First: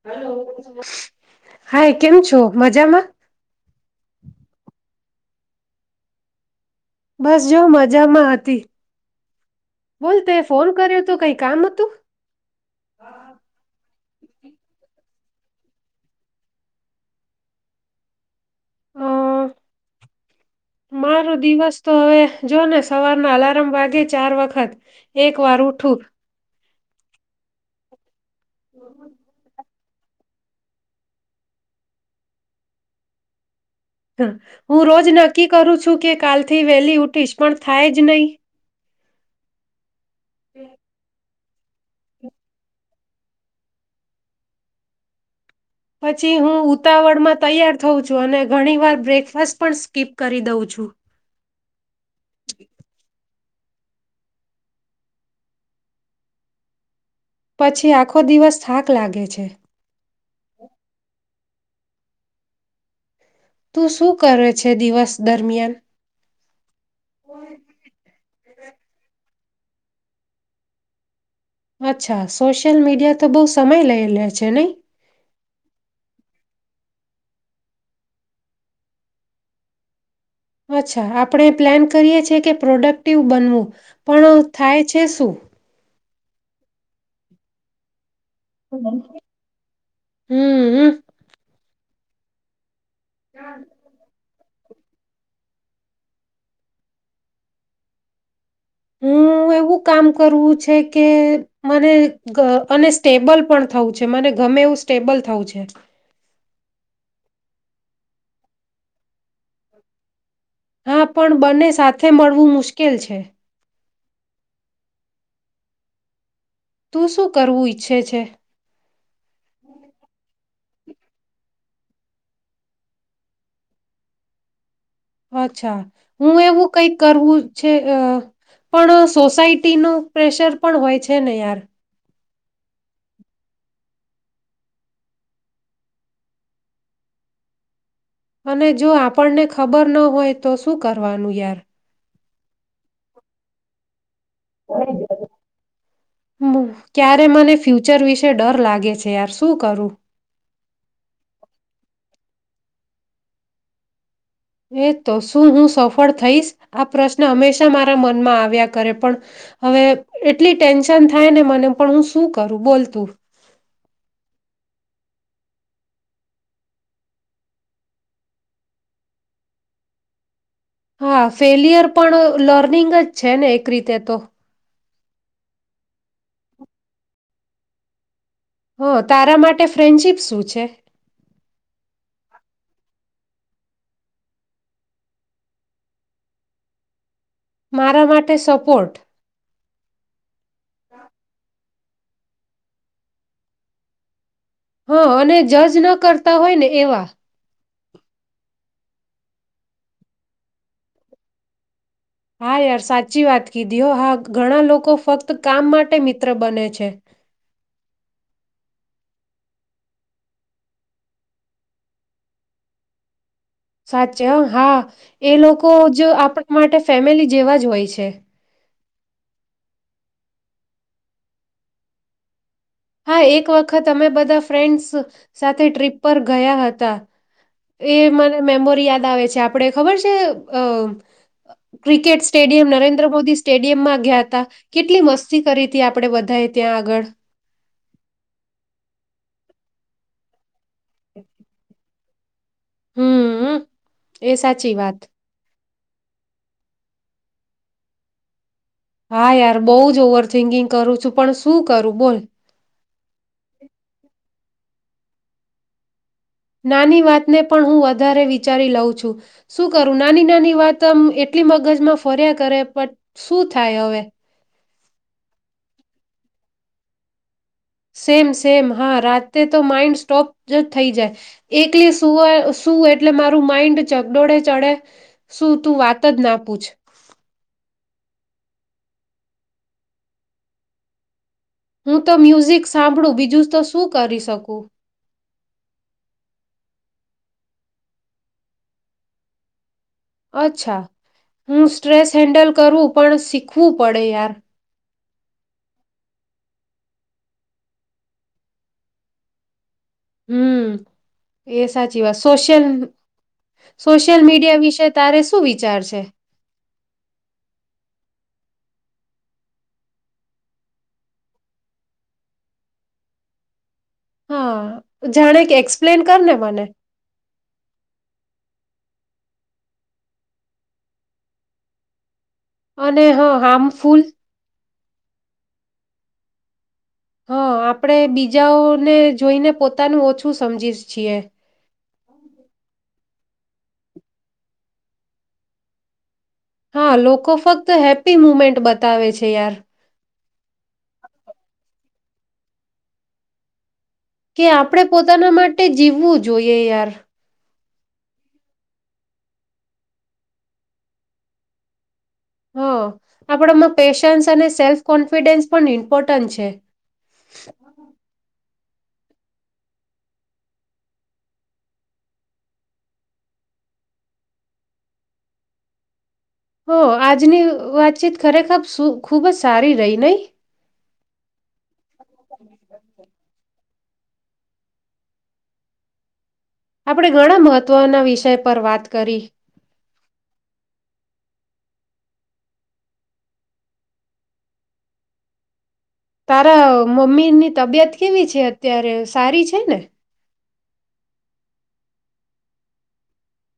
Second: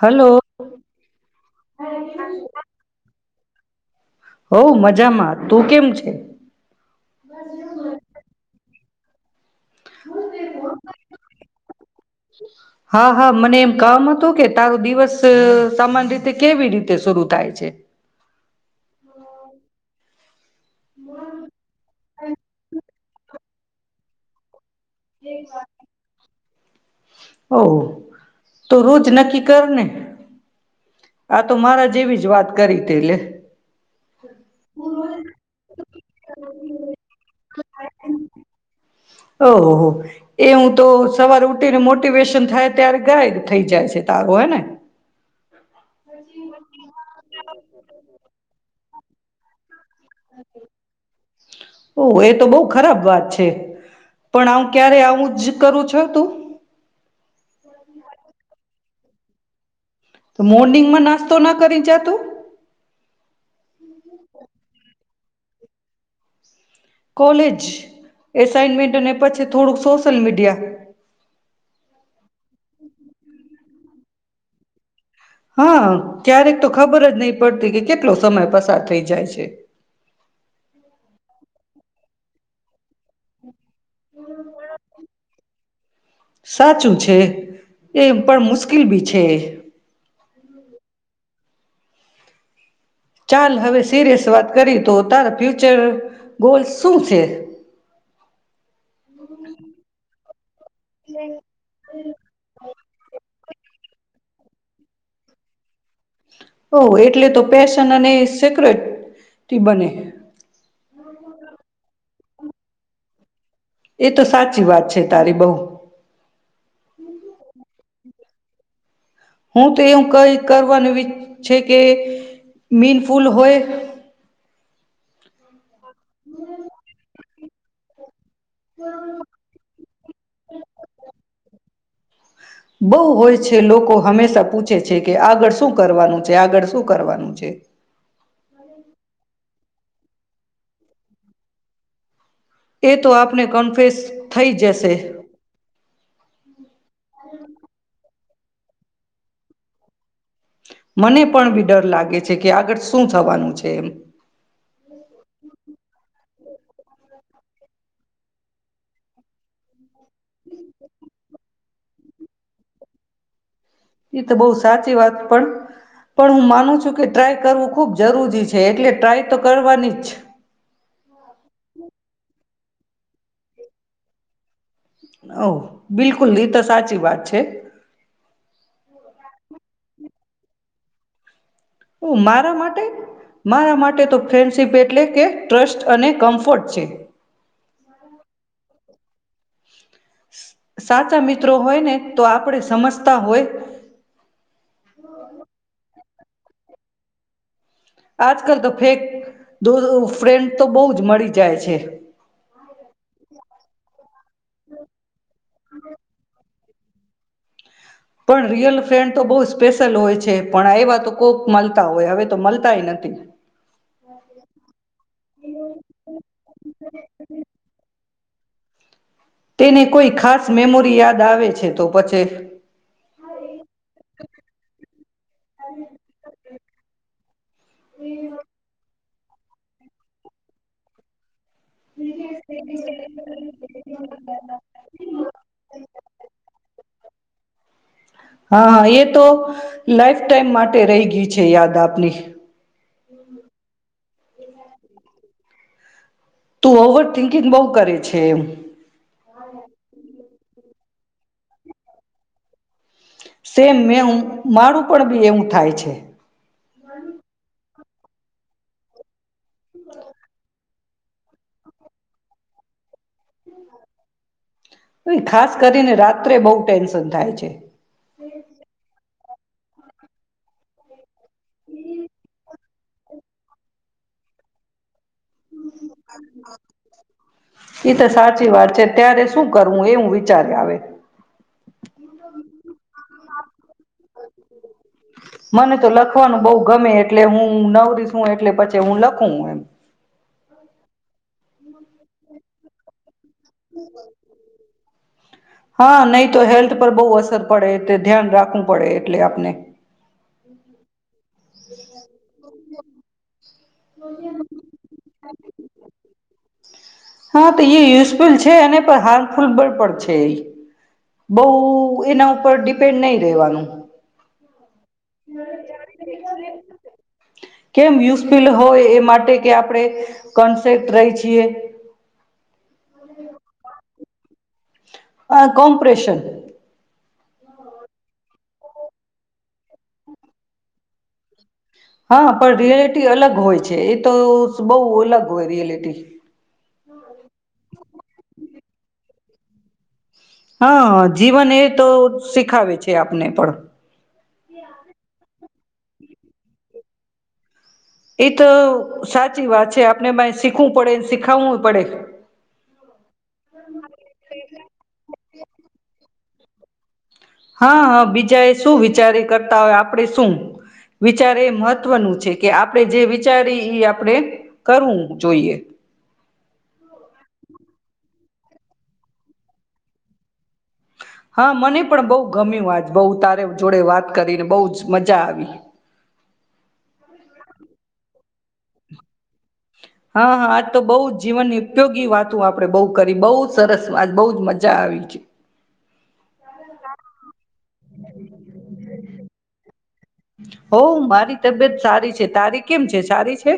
Hello hi કેમ છો મજામાં હો મજામાં તું કેમ છે. બસ જો મજામાં હતી. બોલ તે ફોન કર્યો તો કઈ કામ હતું હા હા મને એમ કામ હતું કે તારો દિવસ સમાન રીતે કેવી રીતે શરુ થાય છે. [inaudible] મારો દિવસ તો હવે જોને સવારના અલાર્મ વાગે ચાર વખત એક વાર ઉઠું ઓ તો રોજ નક્કી કર ને આ તો મારા જેવી જ વાત કરી તે લે હ હું રોજ નક્કી કરું છું કે કાલથી વહેલી ઊઠીશ પણ થાય જ નહીં ઓહ હો એ હું તો સવાર ઉઠ મોટિવેશન થાય ત્યારે ગાય થઈ જાય છે તાગો હે ને પછી હું ઉતાવર માં તૈયાર થવું છું અને ઘણી વાર બ્રેકફાસ્ટ પણ સ્કીપ કરી દઉં છું. ઓ એ તો બહુ ખરાબ વાત છે. પણ આવું ક્યારે આવું જ કરું છ તું પછી આખો દિવસ થાક લાગે છે. મોર્નિંગમાં [unintelligible] તો ના કરી જા તું તું શું કરે છે, દિવસ દરમિયાન કોલેજ એસઇનમેન્ટ અને પછી થોડુંક સોશલ મીડિયા અચ્છા સોશિયલ મીડિયા તો બહુ સમય લઈ લે છે, નહી હા ક્યારેક તો ખબર જ નહી પડતી કે કેટલો સમય પસાર થઈ જાય છે. અચ્છા આપણે પ્લાન કરીએ છીએ કે પ્રોડક્ટિવ બનવું. પણ થાય છે, શું સાચું છે, એ પણ મુશ્કેલ હમ બી છે હમ ચાલ હવે [unintelligible] વાત કરી તો તારા ફ્યુચર ગોલ શું છે. હમ એવું કામ કરું છ કે મને અને સ્ટેબલ પણ થવું છે, મને ગમે એવું સ્ટેબલ થવું છે. ઓહ એટલે તો પેશન અને [unintelligible] બને. હા પણ બંને સાથે મળવું મુશ્કેલ છે. એ તો સાચી વાત છે, તારી બહુ તું શું કરવું ઈચ્છે છે. હું તો એવું કઈ કરવાનું [unintelligible] છે, કે મીન ફૂલ હોય. અચ્છા હું એવું કઈક કરવું. છે પણ સોસાયટી ન પ્રેશર પણ હોય છે, ને યાર બહુ હોય છે લોકો હંમેશા પૂછે છે, કે આગળ શું કરવાનું છે, આગળ શું કરવાનું છે. અને જો આપણને ખ ખબર ન હોય તો શું કરવાનું યાર. એ તો આપને કન્ફેસ. થઈ જશે ક્યારે મને ફ્યુચર વિશે. છે, ડર લાગે છે યાર શું કરું. મને પણ બીડર લાગે છે, કે આગળ શું થવાનું છે, એમ. એ તો શું હું સફળ થઈશ આ પ્રશ્ન હંમેશા મારા મનમાં આવ્યા કરે પણ હવે એટલી ટેન્શન થાય ને મને પણ હું શું કરું બોલતું એ તો બહુ સાચી વાત પણ પણ હું માનું છું કે ટ્રાય કરવું ખુબ જરૂરી છે, એટલે ટ્રાય તો કરવાની જ છે. હા ફેલિયર પણ લર્નિંગ જ છે, ને એક રીતે તો ઓ બિલકુલ ની તો સાચી વાત છે. હ તારા માટ ટે ફ્રેન્ડશિપ શું છે? ઓહ મારા માટે? મારા માટે તો ફ્રેન્ડશિપ એટલે કે ટ્રસ્ટ અને કમ્ફર્ટ છે. મારા માટે સપોર્ટ. સાચા મિત્રો હોય ને તો આપડે સમજતા હોય હ અને જજ ન કરતા હોય ને એવા. આજકાલ તો ફેક ધો ધો ફ્રેન્ડ તો બહુ જ મળી જાય છે. હા યાર સાચી વાત. કીધી હો હા. ઘણા લોકો ફક્ત કામ માટે મિત્ર બને છે. છે. પણ રિયલ ફ્રેન્ડ તો બહુ સ્પેશલ હોય છે પણ એવા તો કોક મલતા હોય હવે તો મલતાય નથી. સાચે હા, એ લોકો જ આપણા માટે ફેમિલી જેવા જ હોય છે. તેને કોઈ ખાસ મેમોરી યાદ આવે છે તો પછી હા એક વ ખત અમે બધા ફ્રેન્ડસ સાથે ટ્રીપ પર ગયા હતા. એ મને મેમોરી યાદ આવે છ. જે આપણે ખબર છે અ ક્રિકેટ સ્ટેડિયમ નરેન્દ્ર મોદી સ્ટેડિયમમાં ગયા તા કેટલી મસ્તી કરી હતી આપડે બધાએ ત્યાં આગળ. હા હા એ તો લાઈફ ટાઈમ માટ માટે રહી ગઈ છે યાદ આપની. [inaudible] હમ્મ, એ સાચી વાત. તું ઓવર થિંકિંગ બહુ કરે છે એમ. હા યાર બઉુ જ ઓવર થિન્કિંગગ કરું છું પણ શું કરું બોલ. સેમ મે ઉ મારું પણ બી એવું થાય છે. નાની વાત ને પણ હું વધ ધારે વિચારી લઉં છું. શું કરું નાની-નાની વાત તમ એટલી મગજમાં ફર્યા કરે પ શું થાય હવે? ખાસ કરીને રાત્રે બહુ ટેન્શન થાય છે. સેમ સેમ હા રાજ તે તો માઈન્ડ સ્ટોપ જ થઈ જાય, એકલી શું એટલે મારું માઇન્ડ ચગડોળે ચડે. શું તું વાત જ ના પૂછ. એ તો સાચી વાત છે ત્યારે શું કરવું એવું વિચારે આવે. હું તો મ્યુઝિક સાંભળું બીજું તો શું કરી શકું. મને તો લખવાનું બહુ ગમે એટલે હું નવરી છું એટલે પછી હું લખું એમ. અચ્છા. હું સ્ટ્રેસ હેન્ડલ કરું પણ શીખ ીખવું પડે યાર. હા નહી તો હેલ્થ પર બહુ અસર પડે તે ધ્યાન રાખવું પડે એટલે આપને. હમ. એ સાચી વાત સોશિયલ, સોશિયલ મીડિયા વિશે તારે શું વિચાર છે? લ છે અને પણ હાર્મફુલ બળ પણ છે એ, બહ એના ઉપર ડિપેન્ડ નહી રહેવાનું. હા. જાણે કે એક્સપ્લેન કરને. મને. કેમ યુઝફુલ હોય એ માટે કે આપડણે, કોન્સેપ્ટ રહી છીએ. અને હ હાર્મફુલ અહ કોમ્પ્રેશન હા, આપડે બીજાઓને જોઈને પોતાનું ઓછું સમજી છીએ. હા, પણ રિયે ટી અલગ હોય છે. એ તો સ બહુ અલગ હોય રિયલિટી. હા, લોકો ફક્ત હેપી મુમેન્ટ બતાવે છે યાર. હા, જીવન એ તો શીખાવે છે આપને પણ. કે આપણે પોતાના માટ ટે જીવવું જોઈએ યાર. એ તો સાચી વાત છે. આપણે માઈ શીખવું પડે શીખાવવું પડે. હ, આપડામાં પેશન્સ અને સેલ્ફ કોન્ફિડન્સ પણ ઇમ્પોર્ટ ટન છે. હાઆ બીજા એ શું વિચારી કરતા હોય આપડે શું, વિચારે એ મહત્વનું છે કે આપણે જે વિચારી એ આપડે કરવું જોઈએ. હો આજનું અહ વાતચીત ખરેખર સુ ખૂબ જ સારી રહી નઈ? હા, મને પણ બહુ ગમ્યું આજ બહ તારે જોડે વાત કરીને બહ જ મજા આવી. આપણે ઘણા મહત્વના વિષય પર વાત કરી. હા હા આજ તો બહુ જીવનની ઉપયોગી વાતો આપડે બહુ કરી, બહુ સરસ વાત, બહુજ મજા આવી છે. તારા અહ મમ્મી ની તબિયત કેવી છે અત્યારે, સારી છે ને? હઓ મારી તબિયત સારી છે. તારી કેમ છે, સારી છે?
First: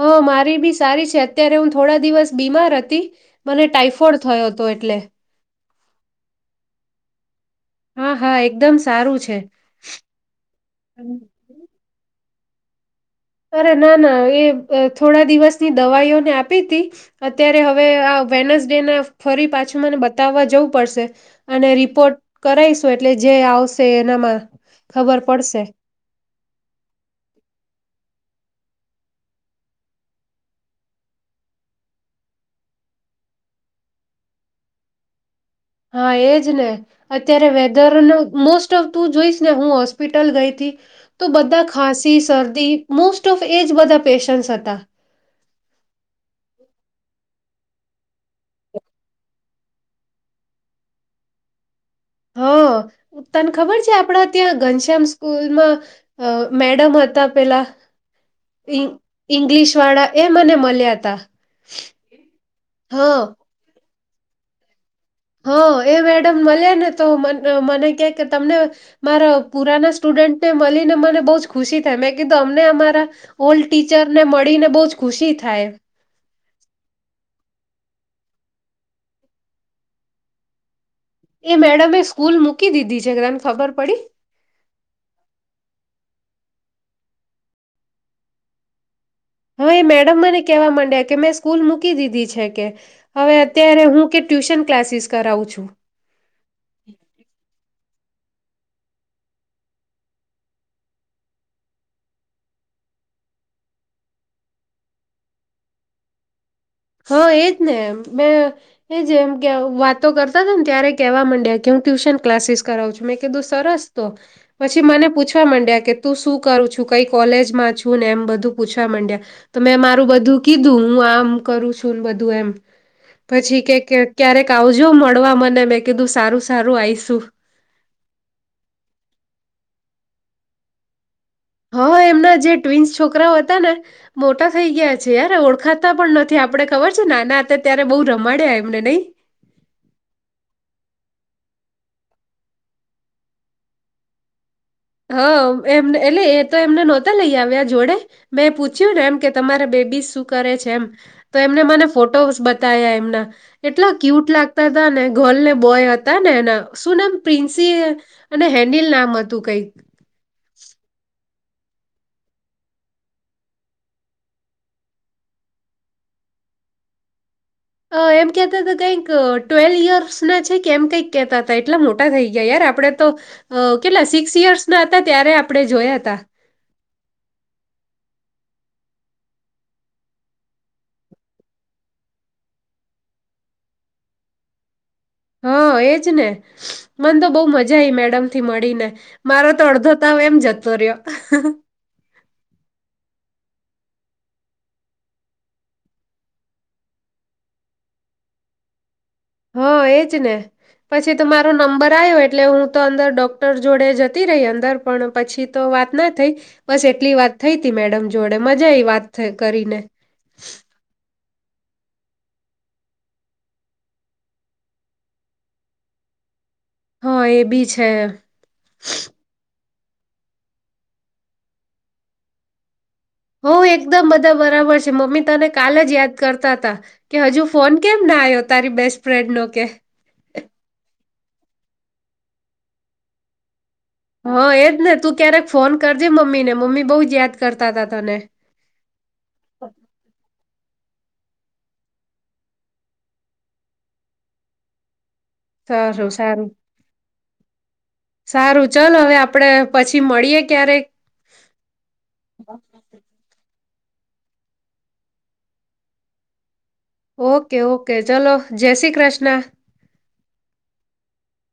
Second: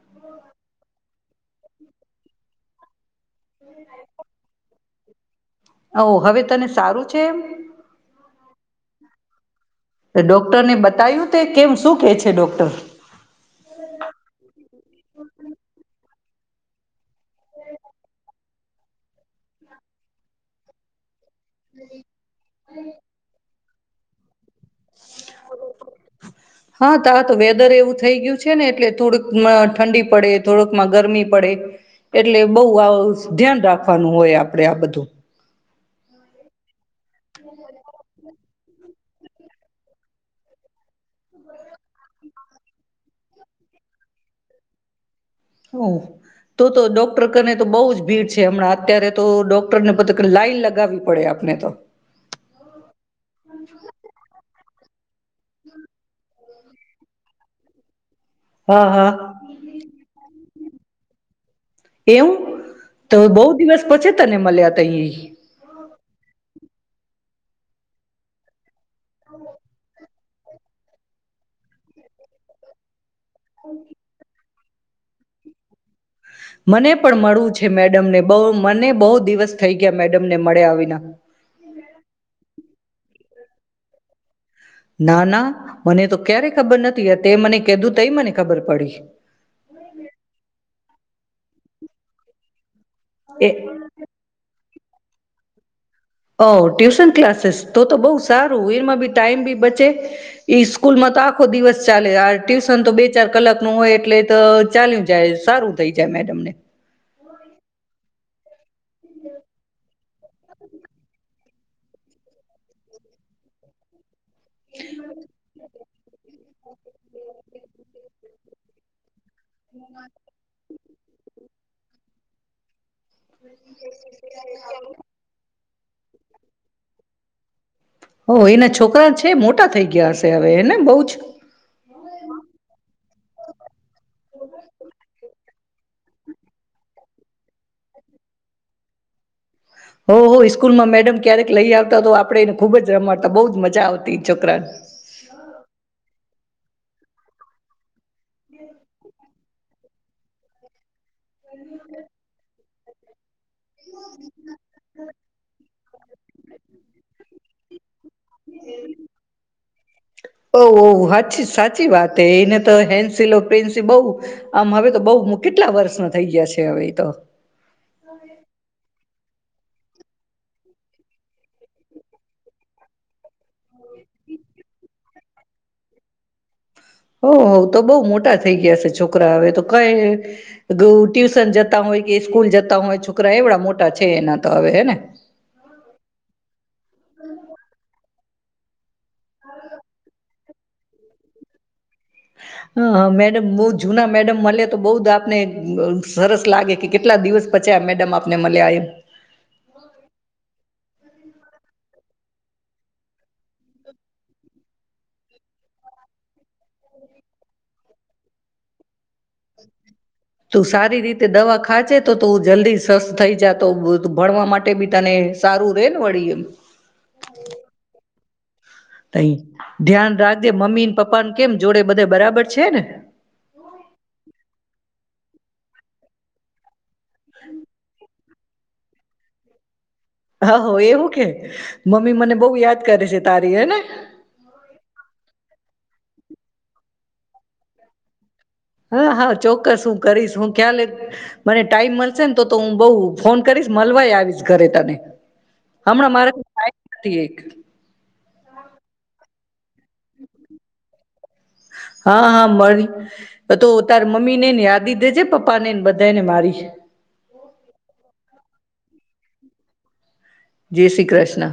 હ મારી બી સારી છે. અત્યારે હું થોડા દિવસ બીમાર હતી મને ટાાઈફોઇડ થયો હતો એટલે. હઓ હવે તને સારું છે એમ? હા હા એકદમ સારું છે. તો ડોક્ટરને બતાવ્યું તે કેમ શું કે છેે ડૉક્ટર? અરે નાના એ અહ થોડા દિવસની દવાઈઓ ના આપી હતી અત્યારે હવે આ વેન્સડે ફરી પાછું મને બતાવવા જવું પડશે. અને રિપોર્ટ કરાવશું એટલે જે આવશ તે એનામાં ખબર પડશે હા તારા તો વેધર એવું થઈ ગયું છે ને એટલે થોડુંક મ ઠંડી પડે થોડુંક માં ગરમી પડે એટલે બહુ આવ ધ્યાન રાખવાનું હોય આપડે આ બધું. હા, એજ ને અત્યારે વેધરનો મોસ્ટ ઓફ તું જોઈશ ને હું હોસ્પિટલ ગઈ હતી તો બધા ખાંસી શરદી મોસ્ટ ઓફ એજ બધા પેશન્ટ્સ હતા. હો તો તો ડોક્ટર કરને તો બહુ જ ભીડ છે હમણાં અત્યારે તો ડોક્ટરને પત્ર કે લાઈન લગાવવી પડે આપને તો. હ અહ તને ખબર છે આપડા ત્યાં ઘનશ્યામ સ્કૂલમાં અહ મેડમ હતા પેલા હા હા ઇં-ઇંગ્લિશ વાળા એ મને માલ્યા હતા. એવું? હા તો બહુ દિવસ પછી તને મલ્યા તા ઈ. હા એ મેડમ મલિયા ને તો મન મ મને કે કે તમને મારો પુરાના સ્ટુડન્ટને મલીને મને બહુ જ ખુશી થઈ. મેં કીધું અમને અમારા સ્કૂલ ટીચર ને મડ ડી ને બહુ જ ખુશી થાય. મને પણ મળવું છે મેડમ ને. બહુ મને બહુ દિવસ થઈ ગયા મેડમ ને મળ્યા વીના. એ મેડમ એ સ્કૂલ મૂકી દીધી છે, કેમ ખબર પડી? ના ના મને તો ક્યારેય ખબર નથી. તે મને કીધું તઈ મને ખબર પડી. હવે એ મેડમ મને કેવા મંડ્યા કે મેં સ્કૂલ મૂકી દીધી છે કે હવે એ અત્યારે હું કે ટ્યુશન ક્લાસીસ કરાવું છું. ઓ, ટ્યુશન ક્લાસીસ તો તો બઉ સારું એમાં બી ટાઈમ બી બચે, ઈ સ્કૂલમાં તો આખો દિવસ ચાલે, આ ટ્યુશન તો બે ચાર કલાક નું હોય, એટલે તો ચાલ્યું જાય, સારું થઈ જાય મેડમને હા, એજ ને એમ મે એજમ કે વાતો કરતા હતા ને ત્યારે કેવા માંડ્યા, કે હું ટ્યુશન ક્લાસીસ કરાવું છું. મેં કીધું સરસ તો પછી મને પૂછવા માંડ્યા કે તું શું કરું છું, કઈ કોલેજ માં છું ને એમ બધું પૂછવા માંડ્યા. તો મેં મારું બધું કીધું. હું, આમ કરું છું ને બધું એમ પછી કે ક્યારેક આવજો મળવા મને મેં કીધું સારું સારું આઈશું. હો એના છોકરા છે, મોટા થઈ ગયા હશે હવે, હેને બઉ જ? હા, એમના જે ટ્વિન્સ છોકરાઓ હતા ને મોટા થઈ ગયા છે યાર ઓળખાતા પણ નથી, આપડે ખબર છે નાના હતા ત્યારે બહુ રમાડ્યા એમને નઈ. હો હો સ્કૂલમાં મેડમ ક્યારેક લઈ આવતા તો આપડે એને ખુબ જ રમાડતા બઉુજ મજા આવતી છોકરાને હા, એમ એટલે તો એમને નોતા લઈ આવ્યા જોડે, મેં પૂછ્યું ને એમ કે તમારા બેબીસ શું કરે છે, એમ તો એમને મને ફોટોસ બટ એમના એટલા ક્યુટ લાગતા તા ને ગલ ને બોય હતા ને એના શું નામ પ્રિન્સી અને હેન્ડિલ નામ હતું કઈક ઓ ઓ ઓ હા સાચી સાચી વાત એને તો હેન્સીલો પ્રીન્સી બહ આમ હવે તો બઉ કેટલા વર્ષનો થઈ ગયા છે હવે ઈ તો હા એમ કેતે તો કઈક તો ટ્વેલ્વ યર્સ ના છે કેમ કંઈક કેતા હતા એટલા મોટા થઈ ગયા યાર આપડે તો કેટલા સિક્સ યર્સ ના હતા ત્યારે આપડણે જોયા તા હો હો તો બહુ મોટા થઈ ગયા છે છોકરા હવે તો કઈ ટ્યુશન જતા હોય કે સ્કૂલ જતા હોય છોકરા એવડા મોટા છે એના તો અવેતો હેને હા એજ ને મને તો બહ મજા આવીઈ મેડમ થી મળીને મારો તો અડધો તાવ એમ જતો રહ્યો હ મેડમ બહ જુના મેડમ મળે તો બઉ જ આપને સરસ લાગે કે કેટલા દિવસ પછી આ મેડમ આપને મલ્યા એમ પથી તો મારો નંબર આવ્યો એટલે હું તો અંદર ડોક્ટર જોડે જતી રહી અંદર પણ પછી તો વાત ના થઈ બસ એટલી વાત થઈ ત મેડમ જોડે મજા આવી વાત કરીને તું સારી રીતે દવા ખાજે તો તું જલ્દી સરસ્સ થઈ જ તો ભણવા માટે બી તને સારું રે ને વળી એમ હ એ બી છે તય ધ્યાન રાખ દે મમ્મી ને પપ્પા ને કેમ જોડે બધે બરાબર છે ને હો એકદમ બધા બરાબર છે મમ્મી તને કાલે જ યાદ કરતા હતા કે હજુ ફોન કેમ ના આવ્યો તારી બેસ્ટ ફ્રેન્ડ નો કે હા હો એવું મમ્મી મને બહુ યાદ કરે છે તારી હને હા એજ ને તું ક્યારેક ફોન કરજે મમ્મી ને મમ્મી બહુ જ યાદ કરતા ત તને હા હા ચોક્કસ હું કરીશ હું ખ્યાલ મને ટાઈમ મળશે ને તો તો હું બઉ ફોન કરીશ મળવાય આવીશ ઘરે તને સારું હમણાં મારા સારું નાઈટ ડ્યુટી એક સારું ચાલ હવે આપડે પછી મળીએે ક્યારેક હા હા મળી તો તાર મમ્મી ને ને યાદી દેજ પપ્પા ને ને બધાને મારી ઓકે ઓકે ચલો જય શ્રી કૃષ્ણ. જય શ્રી કૃષ્ણ.